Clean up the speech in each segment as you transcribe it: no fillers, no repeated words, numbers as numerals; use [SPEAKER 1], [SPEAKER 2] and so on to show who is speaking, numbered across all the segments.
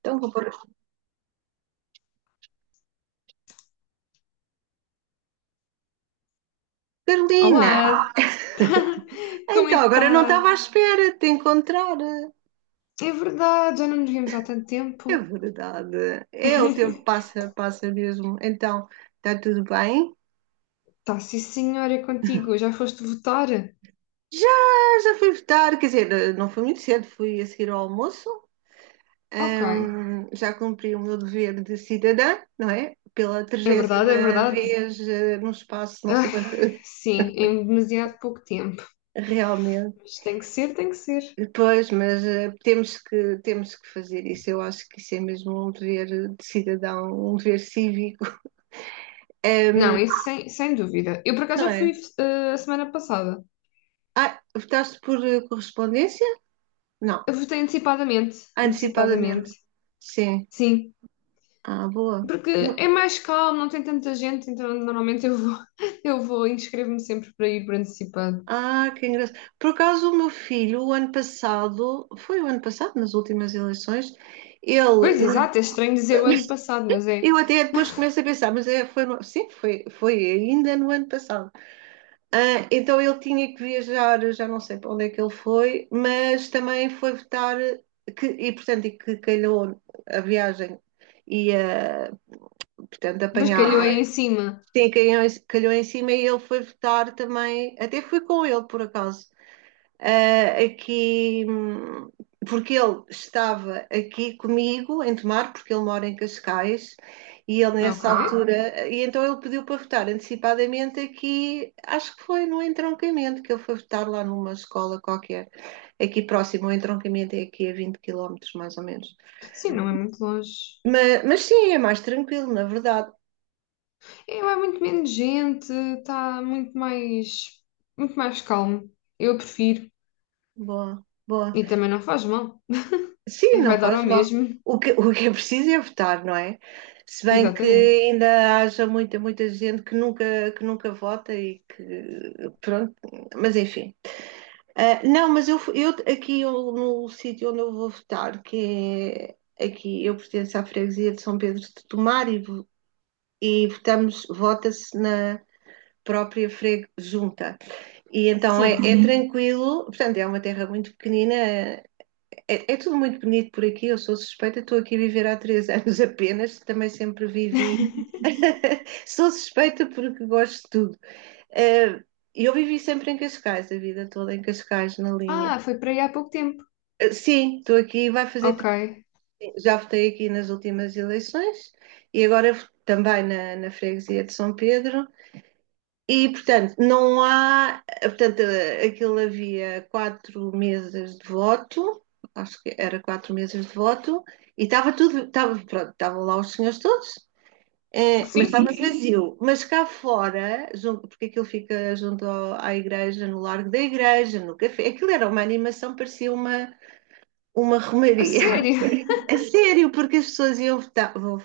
[SPEAKER 1] Então vou pôr. Carolina!
[SPEAKER 2] Olá, como é
[SPEAKER 1] Então
[SPEAKER 2] que
[SPEAKER 1] agora não
[SPEAKER 2] está?
[SPEAKER 1] estava à espera de te encontrar.
[SPEAKER 2] É verdade, já não nos vimos há tanto
[SPEAKER 1] É
[SPEAKER 2] tempo.
[SPEAKER 1] verdade. É. O tempo passa, passa mesmo. Então, está tudo bem?
[SPEAKER 2] Tá, sim senhora, é contigo, já foste votar?
[SPEAKER 1] Já, já fui votar, quer dizer, não foi muito cedo, fui a seguir ao almoço.
[SPEAKER 2] Ok,
[SPEAKER 1] Já cumpri o meu dever de cidadã, não é? Pela
[SPEAKER 2] é verdade, é
[SPEAKER 1] trigésima
[SPEAKER 2] verdade.
[SPEAKER 1] vez num espaço, não sei
[SPEAKER 2] Ai,
[SPEAKER 1] quanto,
[SPEAKER 2] sim, em demasiado pouco tempo,
[SPEAKER 1] realmente.
[SPEAKER 2] mas tem que ser, tem que ser.
[SPEAKER 1] Depois, mas temos que fazer isso. Eu acho que isso é mesmo um dever de cidadão, um dever cívico,
[SPEAKER 2] Não,
[SPEAKER 1] Ehm,
[SPEAKER 2] isso sem dúvida. Eu por acaso
[SPEAKER 1] não
[SPEAKER 2] já fui
[SPEAKER 1] é?
[SPEAKER 2] a semana passada.
[SPEAKER 1] Ah, votaste por correspondência? Não,
[SPEAKER 2] Eu votei antecipadamente,
[SPEAKER 1] antecipadamente.
[SPEAKER 2] antecipadamente,
[SPEAKER 1] Sim.
[SPEAKER 2] sim.
[SPEAKER 1] Ah, boa.
[SPEAKER 2] Porque
[SPEAKER 1] Não-
[SPEAKER 2] é mais calmo, não tem tanta gente, então normalmente eu vou, eu vou inscrevo-me sempre para ir por antecipado.
[SPEAKER 1] Ah, que engraçado. Por acaso, o meu filho, o ano passado, foi o ano passado, nas últimas eleições, ele.
[SPEAKER 2] Pois,
[SPEAKER 1] No-
[SPEAKER 2] exato, é estranho dizer o ano passado, mas é.
[SPEAKER 1] Eu até depois começo a pensar, mas é, foi, no- sim, foi ainda no ano passado. Ah, então ele tinha que viajar, eu já não sei para onde é que ele foi, mas também foi votar, que, e portanto, e que calhou a viagem e a Portanto,
[SPEAKER 2] Mas calhou aí
[SPEAKER 1] apanhava.
[SPEAKER 2] em cima.
[SPEAKER 1] Sim, calhou, calhou em cima e ele foi votar também. Até fui com ele, por acaso. Aqui, porque ele estava aqui comigo em Tomar, porque ele mora em Cascais, e ele nessa
[SPEAKER 2] Ok.
[SPEAKER 1] Altura. E então ele pediu para votar antecipadamente aqui, acho que foi no Entroncamento, que ele foi votar lá numa escola qualquer, aqui próximo. O Entroncamento é aqui a 20 quilómetros mais ou menos.
[SPEAKER 2] Sim, não é muito longe.
[SPEAKER 1] Mas sim, é mais tranquilo, na verdade.
[SPEAKER 2] É, vai muito menos gente, está muito mais calmo. Eu prefiro.
[SPEAKER 1] Boa, boa.
[SPEAKER 2] E também não faz mal.
[SPEAKER 1] Sim, não
[SPEAKER 2] Vai dar
[SPEAKER 1] faz
[SPEAKER 2] ao
[SPEAKER 1] mal.
[SPEAKER 2] mesmo.
[SPEAKER 1] O que é preciso é votar, não é? Se bem que
[SPEAKER 2] Exatamente.
[SPEAKER 1] ainda haja muita, muita gente que nunca vota e que, pronto, mas enfim. Ah, não, mas eu, eu aqui eu, no sítio onde eu vou votar, que é aqui, eu pertenço à freguesia de São Pedro de Tomar e votamos, vota-se na própria freg junta. E então é,
[SPEAKER 2] Sim.
[SPEAKER 1] é Uhum. Tranquilo, portanto é uma terra muito pequenina, é tudo muito bonito por aqui, eu sou suspeita, estou aqui a viver há três anos apenas, também sempre vivi. Sou suspeita porque gosto de tudo. Eh, E eu vivi sempre em Cascais, a vida toda em Cascais, na linha.
[SPEAKER 2] Ah, foi para aí há pouco tempo.
[SPEAKER 1] Sim, estou aqui, vai fazer.
[SPEAKER 2] Ok.
[SPEAKER 1] Tri- Já votei aqui nas últimas eleições e agora também na freguesia de São Pedro. E, portanto, não há. Portanto, aquilo havia quatro mesas de voto, acho que era quatro mesas de voto, e estava tudo. Estava, pronto, estavam lá os senhores todos, mas
[SPEAKER 2] Sim, sim,
[SPEAKER 1] estava
[SPEAKER 2] sim.
[SPEAKER 1] vazio. Mas cá fora, junto- porque aquilo fica junto ao- à igreja, no largo da igreja, no café, aquilo era uma animação, parecia uma
[SPEAKER 2] A
[SPEAKER 1] romaria.
[SPEAKER 2] sério?
[SPEAKER 1] A sério, porque as pessoas iam votar. Vão-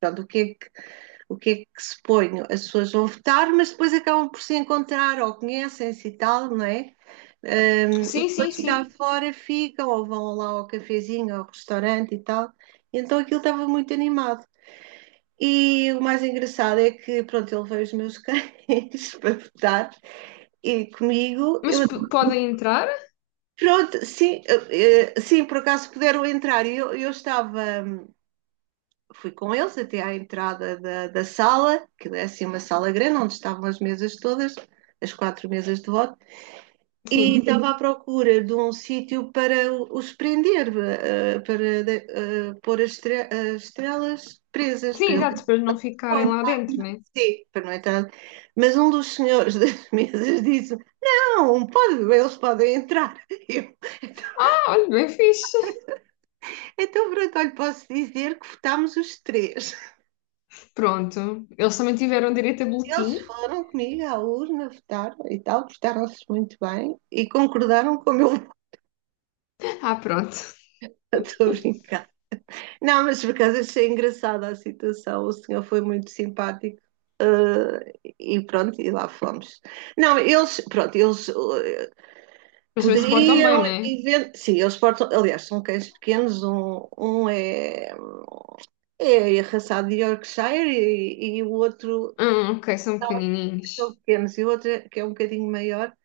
[SPEAKER 1] Pronto, o que é que se põe? As pessoas vão votar, mas depois acabam por se encontrar ou conhecem-se e tal, não é? E
[SPEAKER 2] Sim, sim,
[SPEAKER 1] depois cá
[SPEAKER 2] sim.
[SPEAKER 1] fora ficam ou vão lá ao cafezinho, ao restaurante e tal. E então aquilo estava muito animado. E o mais engraçado é que, pronto, ele veio os meus cães para votar e comigo,
[SPEAKER 2] Mas
[SPEAKER 1] eu,
[SPEAKER 2] podem entrar?
[SPEAKER 1] pronto, sim, sim, por acaso puderam entrar. E eu estava fui com eles até à entrada da sala, que é assim uma sala grande, onde estavam as mesas todas, as quatro mesas de voto, e, Uhum,
[SPEAKER 2] Sim.
[SPEAKER 1] estava à procura de um sítio para os prender, para de- pôr as, estre- as estrelas presas, para
[SPEAKER 2] Sim,
[SPEAKER 1] ele
[SPEAKER 2] exato, para não ficarem lá dentro, né?
[SPEAKER 1] sim, para não entrar. Mas um dos senhores das mesas disse: Não, pode, eles podem entrar. Eu, então,
[SPEAKER 2] Ah, olha, bem fixe.
[SPEAKER 1] então, pronto, olha, posso dizer que votámos os três.
[SPEAKER 2] Pronto. Eles também tiveram direito a
[SPEAKER 1] Eles
[SPEAKER 2] boletim.
[SPEAKER 1] foram comigo à urna, votaram e tal, portaram-se muito bem e concordaram com o meu voto,
[SPEAKER 2] Ah, pronto.
[SPEAKER 1] estou a brincar. Não, mas por acaso achei engraçada a situação, o senhor foi muito simpático. eh, e pronto, e lá fomos. Não, eles, pronto, eles
[SPEAKER 2] Mas também se portam bem,
[SPEAKER 1] poderiam,
[SPEAKER 2] não é?
[SPEAKER 1] even- sim, eles portam, aliás, são cães pequenos, um é arraçado de Yorkshire e o outro
[SPEAKER 2] Ah, ok, são
[SPEAKER 1] são
[SPEAKER 2] pequenininhos.
[SPEAKER 1] pequenos, e o outro é, que é um bocadinho maior,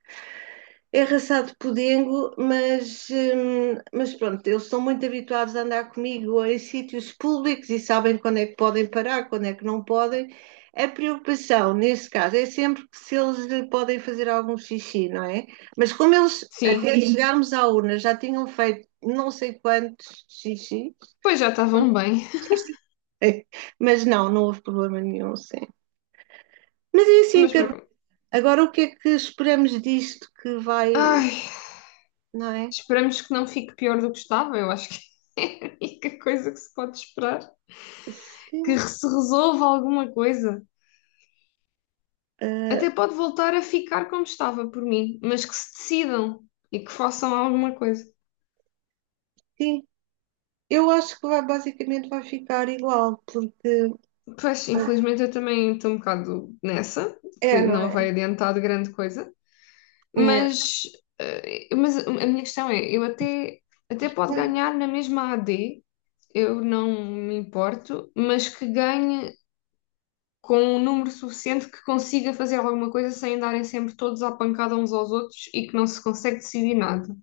[SPEAKER 1] É raçado podengo, mas pronto, eles estão muito habituados a andar comigo em sítios públicos e sabem quando é que podem parar, quando é que não podem. A preocupação, nesse caso, é sempre que se eles podem fazer algum xixi, não é? Mas como eles, até,
[SPEAKER 2] Sim.
[SPEAKER 1] Sim, chegarmos à urna, já tinham feito não sei quantos xixi,
[SPEAKER 2] Pois já estavam bem.
[SPEAKER 1] mas não, não houve problema nenhum, sim. Mas é assim,
[SPEAKER 2] Mas
[SPEAKER 1] que
[SPEAKER 2] para como?
[SPEAKER 1] agora o que é que esperamos disto que vai,
[SPEAKER 2] Ai,
[SPEAKER 1] não é?
[SPEAKER 2] esperamos que não fique pior do que estava. Eu acho que é a única coisa que se pode esperar. Que
[SPEAKER 1] Sim,
[SPEAKER 2] se resolva alguma coisa.
[SPEAKER 1] ah,
[SPEAKER 2] Até pode voltar a ficar como estava por mim, mas que se decidam e que façam alguma coisa.
[SPEAKER 1] sim. Eu acho que vai, basicamente vai ficar igual, porque
[SPEAKER 2] Pois, infelizmente eu também estou um bocado nessa,
[SPEAKER 1] é,
[SPEAKER 2] que
[SPEAKER 1] não
[SPEAKER 2] não
[SPEAKER 1] é?
[SPEAKER 2] vai adiantar de grande coisa.
[SPEAKER 1] É.
[SPEAKER 2] Mas, mas a minha questão é, eu até pode ganhar na mesma AD, eu não me importo, mas que ganhe com um número suficiente que consiga fazer alguma coisa sem andarem sempre todos à pancada uns aos outros e que não se consegue decidir nada.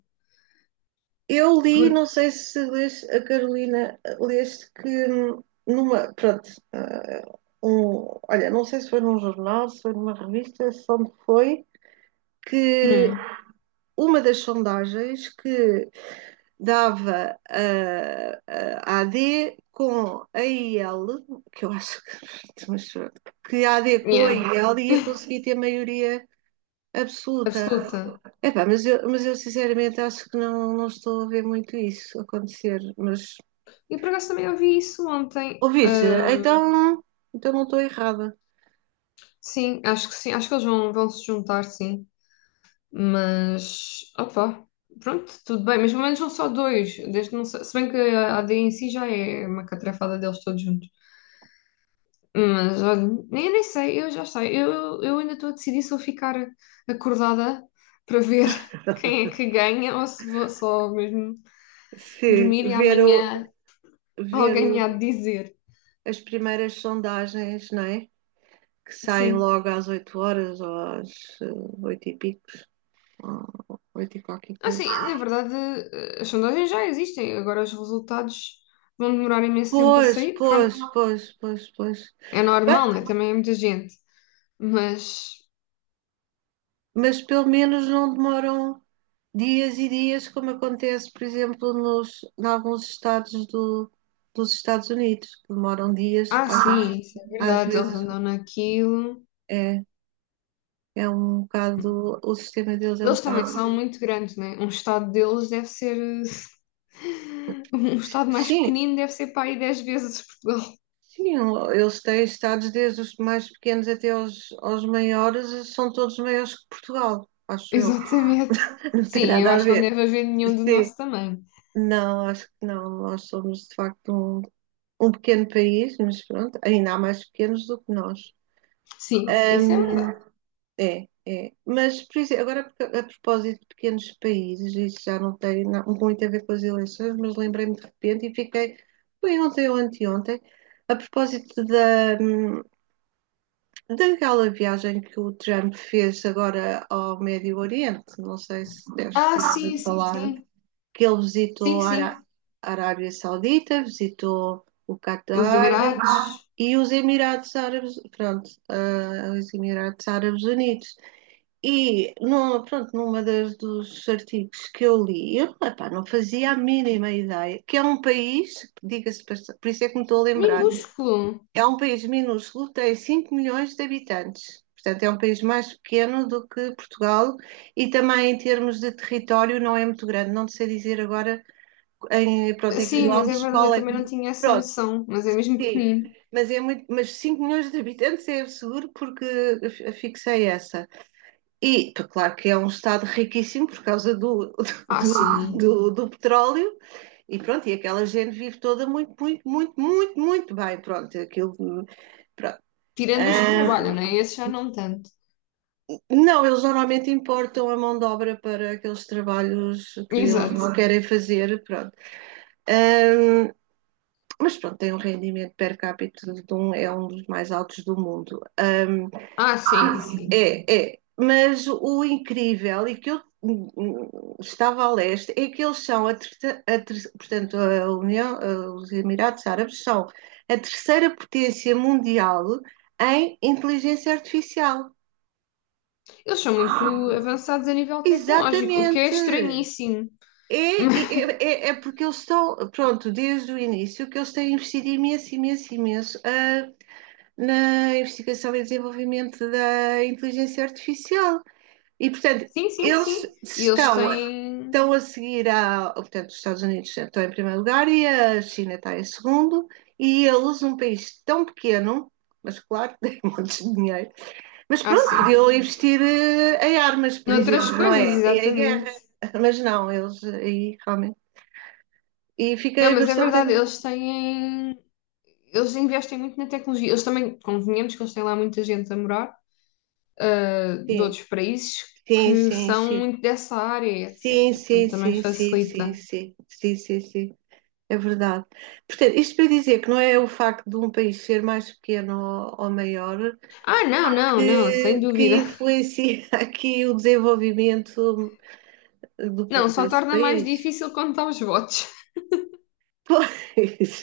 [SPEAKER 1] Eu li, não
[SPEAKER 2] Porque,
[SPEAKER 1] sei se leste, a Carolina, leste que numa, pronto, olha, não sei se foi num jornal, se foi numa revista, se onde foi, que
[SPEAKER 2] hum,
[SPEAKER 1] uma das sondagens que dava a AD com a IL, que eu acho que, mas pronto, que a AD com a
[SPEAKER 2] yeah,
[SPEAKER 1] IL ia conseguir ter maioria absoluta.
[SPEAKER 2] absoluta.
[SPEAKER 1] Epá, mas eu sinceramente acho que não, não estou a ver muito isso acontecer. Mas
[SPEAKER 2] E por acaso também ouvi isso ontem.
[SPEAKER 1] ouviste? Então não estou errada.
[SPEAKER 2] Sim, acho que sim, acho que eles vão se juntar, sim. Mas, opá, pronto, tudo bem. Mas pelo menos são só dois. Desde não sei, se bem que a AD em si já é uma catrafada deles todos juntos. Mas olha, eu nem sei, eu já sei. Eu ainda estou a decidir se vou ficar acordada para ver quem é que ganha ou se vou só mesmo
[SPEAKER 1] Se
[SPEAKER 2] dormir e
[SPEAKER 1] ver, o,
[SPEAKER 2] amanhã
[SPEAKER 1] ver o,
[SPEAKER 2] alguém há de dizer.
[SPEAKER 1] as primeiras sondagens, não é? Que saem
[SPEAKER 2] Sim.
[SPEAKER 1] logo às 8 horas ou às 8 e pico 8 e qualquer coisa.
[SPEAKER 2] Assim, na verdade, as sondagens já existem, agora os resultados vão demorar imenso tempo a
[SPEAKER 1] Pois,
[SPEAKER 2] sair.
[SPEAKER 1] pois,
[SPEAKER 2] Pronto,
[SPEAKER 1] pois, pois, pois.
[SPEAKER 2] é
[SPEAKER 1] Bem,
[SPEAKER 2] normal, né? Também é muita gente. Mas,
[SPEAKER 1] mas pelo menos não demoram dias e dias, como acontece, por exemplo, nos, em alguns estados do, dos Estados Unidos, que demoram dias,
[SPEAKER 2] ah, sim, isso é
[SPEAKER 1] às
[SPEAKER 2] verdade, eles andam
[SPEAKER 1] vezes
[SPEAKER 2] naquilo.
[SPEAKER 1] é, é um bocado, o sistema deles é um
[SPEAKER 2] Eles também
[SPEAKER 1] bocado.
[SPEAKER 2] são muito grandes, né? Um estado deles deve ser. Um estado mais
[SPEAKER 1] Sim,
[SPEAKER 2] pequenino deve ser para aí 10 vezes Portugal.
[SPEAKER 1] sim, eles têm estados desde os mais pequenos até aos maiores, são todos maiores que Portugal, acho eu.
[SPEAKER 2] Exatamente.
[SPEAKER 1] Não tem
[SPEAKER 2] Sim, eu
[SPEAKER 1] nada a
[SPEAKER 2] acho que não
[SPEAKER 1] ver.
[SPEAKER 2] deve haver nenhum do
[SPEAKER 1] Sim,
[SPEAKER 2] nosso tamanho.
[SPEAKER 1] não, acho que não. Nós somos de facto um pequeno país, mas pronto, ainda há mais pequenos do que nós.
[SPEAKER 2] Sim, isso é
[SPEAKER 1] Um,
[SPEAKER 2] verdade.
[SPEAKER 1] é. Mas, por exemplo, agora a propósito de pequenos países, isso já não tem na- muito a ver com as eleições, mas lembrei-me de repente e fiquei, foi ontem ou anteontem, a propósito daquela viagem que o Trump fez agora ao Médio Oriente, não sei se deves
[SPEAKER 2] Ah,
[SPEAKER 1] ter
[SPEAKER 2] sim,
[SPEAKER 1] ouvido
[SPEAKER 2] sim,
[SPEAKER 1] falar,
[SPEAKER 2] sim.
[SPEAKER 1] que ele
[SPEAKER 2] Sim,
[SPEAKER 1] visitou a Ará-
[SPEAKER 2] sim.
[SPEAKER 1] Arábia Saudita, visitou o
[SPEAKER 2] Os
[SPEAKER 1] Catar
[SPEAKER 2] Emirados.
[SPEAKER 1] e os Emirados Árabes, pronto, os Emirados Árabes Unidos. E, no, pronto, numa das dos artigos que eu li, eu epá, não fazia a mínima ideia, que é um país, diga-se, passa- por isso é que me estou a lembrar,
[SPEAKER 2] Minúsculo.
[SPEAKER 1] é um país minúsculo, tem 5 milhões de habitantes. Portanto, é um país mais pequeno do que Portugal e também em termos de território não é muito grande. Não sei dizer agora em, pronto, em
[SPEAKER 2] Sim, mas é
[SPEAKER 1] quilómetros,
[SPEAKER 2] verdade, eu
[SPEAKER 1] qual é?
[SPEAKER 2] também não tinha essa
[SPEAKER 1] Pronto,
[SPEAKER 2] noção, mas é mesmo
[SPEAKER 1] sim.
[SPEAKER 2] pequenino.
[SPEAKER 1] Mas, é muito, mas 5 milhões de habitantes é seguro porque eu fixei essa. E, claro que é um estado riquíssimo por causa
[SPEAKER 2] Ah,
[SPEAKER 1] do,
[SPEAKER 2] sim.
[SPEAKER 1] do petróleo e pronto, e aquela gente vive toda muito, muito, muito, muito, muito bem. Pronto, aquilo, pronto.
[SPEAKER 2] Tirando os que trabalham,
[SPEAKER 1] Ah,
[SPEAKER 2] né? Esses já não tanto.
[SPEAKER 1] não, eles normalmente importam a mão de obra para aqueles trabalhos que eles
[SPEAKER 2] Exato.
[SPEAKER 1] não querem fazer, pronto. Ah, mas pronto, tem um rendimento per capita de um, é um dos mais altos do mundo.
[SPEAKER 2] Ah, sim, sim.
[SPEAKER 1] Mas o incrível e que eu estava a leste é que eles são, portanto, a União, os Emirados Árabes são a terceira potência mundial em inteligência artificial.
[SPEAKER 2] Eles são muito avançados a nível tecnológico, o que é
[SPEAKER 1] Exatamente.
[SPEAKER 2] estranhíssimo.
[SPEAKER 1] É, é, é, é porque eles estão, pronto, desde o início que eles têm investido imenso, imenso, imenso na investigação e desenvolvimento da inteligência artificial. E, portanto,
[SPEAKER 2] Sim, sim,
[SPEAKER 1] eles
[SPEAKER 2] sim. E eles
[SPEAKER 1] estão,
[SPEAKER 2] têm.
[SPEAKER 1] estão a seguir a. Portanto, os Estados Unidos estão em primeiro lugar e a China está em segundo, e eles, um país tão pequeno, mas claro que tem montes de dinheiro, mas
[SPEAKER 2] Ah,
[SPEAKER 1] pronto,
[SPEAKER 2] sim.
[SPEAKER 1] podiam investir em armas, por
[SPEAKER 2] Noutras
[SPEAKER 1] exemplo, não
[SPEAKER 2] coisas,
[SPEAKER 1] é? E em guerra,
[SPEAKER 2] exatamente.
[SPEAKER 1] mas não, eles aí realmente. E fiquei
[SPEAKER 2] Não, mas é
[SPEAKER 1] bastante.
[SPEAKER 2] verdade, eles têm. Eles investem muito na tecnologia. Eles também, convenhamos que eles têm lá muita gente a morar, ah, de
[SPEAKER 1] Sim,
[SPEAKER 2] outros países
[SPEAKER 1] sim,
[SPEAKER 2] que
[SPEAKER 1] sim,
[SPEAKER 2] são
[SPEAKER 1] sim.
[SPEAKER 2] muito dessa área,
[SPEAKER 1] Sim,
[SPEAKER 2] etc. Portanto,
[SPEAKER 1] sim,
[SPEAKER 2] também
[SPEAKER 1] sim, sim, sim,
[SPEAKER 2] facilita.
[SPEAKER 1] sim, sim, sim, sim. É verdade. Portanto, isto para dizer que não é o facto de um país ser mais pequeno ou maior
[SPEAKER 2] Ah, não, não, não, sem
[SPEAKER 1] que
[SPEAKER 2] dúvida.
[SPEAKER 1] influencia aqui o desenvolvimento do,
[SPEAKER 2] Não, só
[SPEAKER 1] desse
[SPEAKER 2] torna mais
[SPEAKER 1] país.
[SPEAKER 2] difícil contar os votos.
[SPEAKER 1] Pois,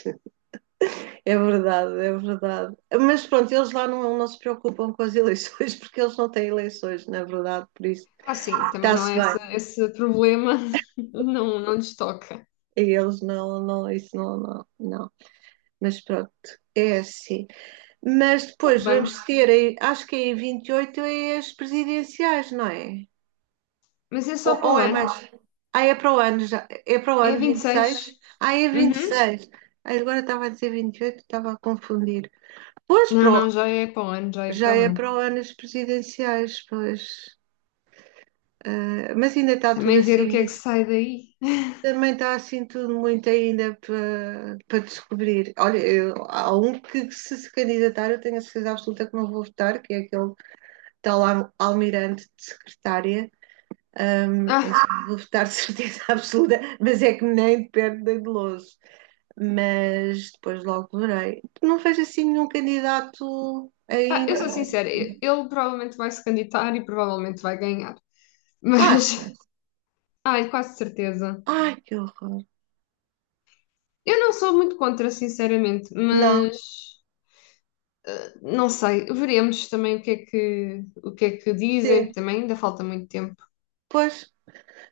[SPEAKER 1] é verdade, é verdade. Mas pronto, eles lá não, não se preocupam com as eleições porque eles não têm eleições, na verdade, por isso
[SPEAKER 2] Ah, sim, também não
[SPEAKER 1] está-se
[SPEAKER 2] é esse,
[SPEAKER 1] bem.
[SPEAKER 2] esse problema, não, não lhes toca.
[SPEAKER 1] E eles não, não, isso não, não, não. Mas pronto, é assim. Mas
[SPEAKER 2] Tá
[SPEAKER 1] depois
[SPEAKER 2] bem,
[SPEAKER 1] vamos ter, aí- acho que é em 28 é as presidenciais, não é?
[SPEAKER 2] mas é
[SPEAKER 1] Ou,
[SPEAKER 2] só para
[SPEAKER 1] ou
[SPEAKER 2] o
[SPEAKER 1] é mais.
[SPEAKER 2] ano.
[SPEAKER 1] Ah, é para o ano já. É para o
[SPEAKER 2] É
[SPEAKER 1] ano vinte e seis.
[SPEAKER 2] 26.
[SPEAKER 1] Ah, é vinte e
[SPEAKER 2] Uhum.
[SPEAKER 1] seis Ah, agora estava a dizer vinte e oito, estava a confundir. Pois, para
[SPEAKER 2] Não,
[SPEAKER 1] o-
[SPEAKER 2] não, já é para o ano, já é
[SPEAKER 1] já
[SPEAKER 2] para o
[SPEAKER 1] é para
[SPEAKER 2] ano.
[SPEAKER 1] o ano as presidenciais, pois. Ah, mas ainda está tudo
[SPEAKER 2] Também ver
[SPEAKER 1] assim
[SPEAKER 2] o que é que
[SPEAKER 1] muito.
[SPEAKER 2] sai daí.
[SPEAKER 1] Também está assim tudo muito ainda para descobrir. Olha, eu- há um que se se candidatar, eu tenho a certeza absoluta que não vou votar, que é aquele tal al- almirante de secretária. Eu só
[SPEAKER 2] Ah,
[SPEAKER 1] vou votar de certeza absoluta, mas é que nem de perto da Goloso. Mas depois logo verei. Não vejo assim nenhum candidato
[SPEAKER 2] ah, eu sou
[SPEAKER 1] ainda.
[SPEAKER 2] sincera, ele provavelmente vai se candidatar e provavelmente vai ganhar.
[SPEAKER 1] Ah, sim.
[SPEAKER 2] Mas, ai, quase certeza.
[SPEAKER 1] Ai, que horror.
[SPEAKER 2] Eu não sou muito contra, sinceramente,
[SPEAKER 1] Não,
[SPEAKER 2] mas não sei, veremos também o que é que dizem,
[SPEAKER 1] sim.
[SPEAKER 2] também ainda falta muito tempo.
[SPEAKER 1] Pois,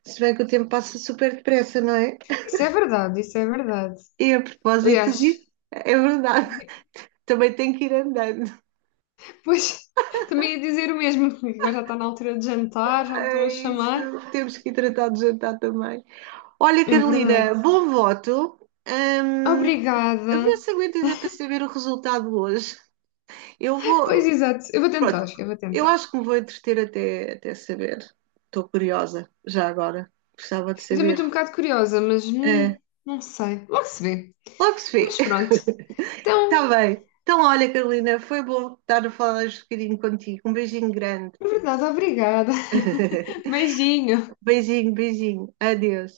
[SPEAKER 1] se bem que o tempo passa super depressa, não é?
[SPEAKER 2] Isso é verdade, isso é verdade.
[SPEAKER 1] E a propósito
[SPEAKER 2] Aliás,
[SPEAKER 1] disso, é verdade, também tem que ir andando.
[SPEAKER 2] depois também ia dizer o mesmo, porque agora já está na altura de jantar, já me estão a
[SPEAKER 1] É isso,
[SPEAKER 2] chamar.
[SPEAKER 1] temos que ir tratar de jantar também. Olha,
[SPEAKER 2] É
[SPEAKER 1] Carolina,
[SPEAKER 2] verdade.
[SPEAKER 1] bom voto. Ahm, a
[SPEAKER 2] Obrigada.
[SPEAKER 1] ver se aguentas é para saber o resultado hoje. Eu
[SPEAKER 2] Pois
[SPEAKER 1] vou.
[SPEAKER 2] exato, eu vou tentar,
[SPEAKER 1] Pronto,
[SPEAKER 2] eu vou
[SPEAKER 1] eu
[SPEAKER 2] tentar.
[SPEAKER 1] acho que me vou entreter até saber. Estou curiosa, já agora. Gostava de
[SPEAKER 2] Eu também
[SPEAKER 1] saber.
[SPEAKER 2] estou um bocado curiosa, mas
[SPEAKER 1] Ah,
[SPEAKER 2] não sei, logo se vê.
[SPEAKER 1] logo se vê.
[SPEAKER 2] Mas pronto. Então,
[SPEAKER 1] Está bem. Então, olha, Carolina, foi bom estar a falar um bocadinho contigo. Um beijinho grande.
[SPEAKER 2] é verdade, obrigada. Beijinho.
[SPEAKER 1] Beijinho, beijinho. Adeus.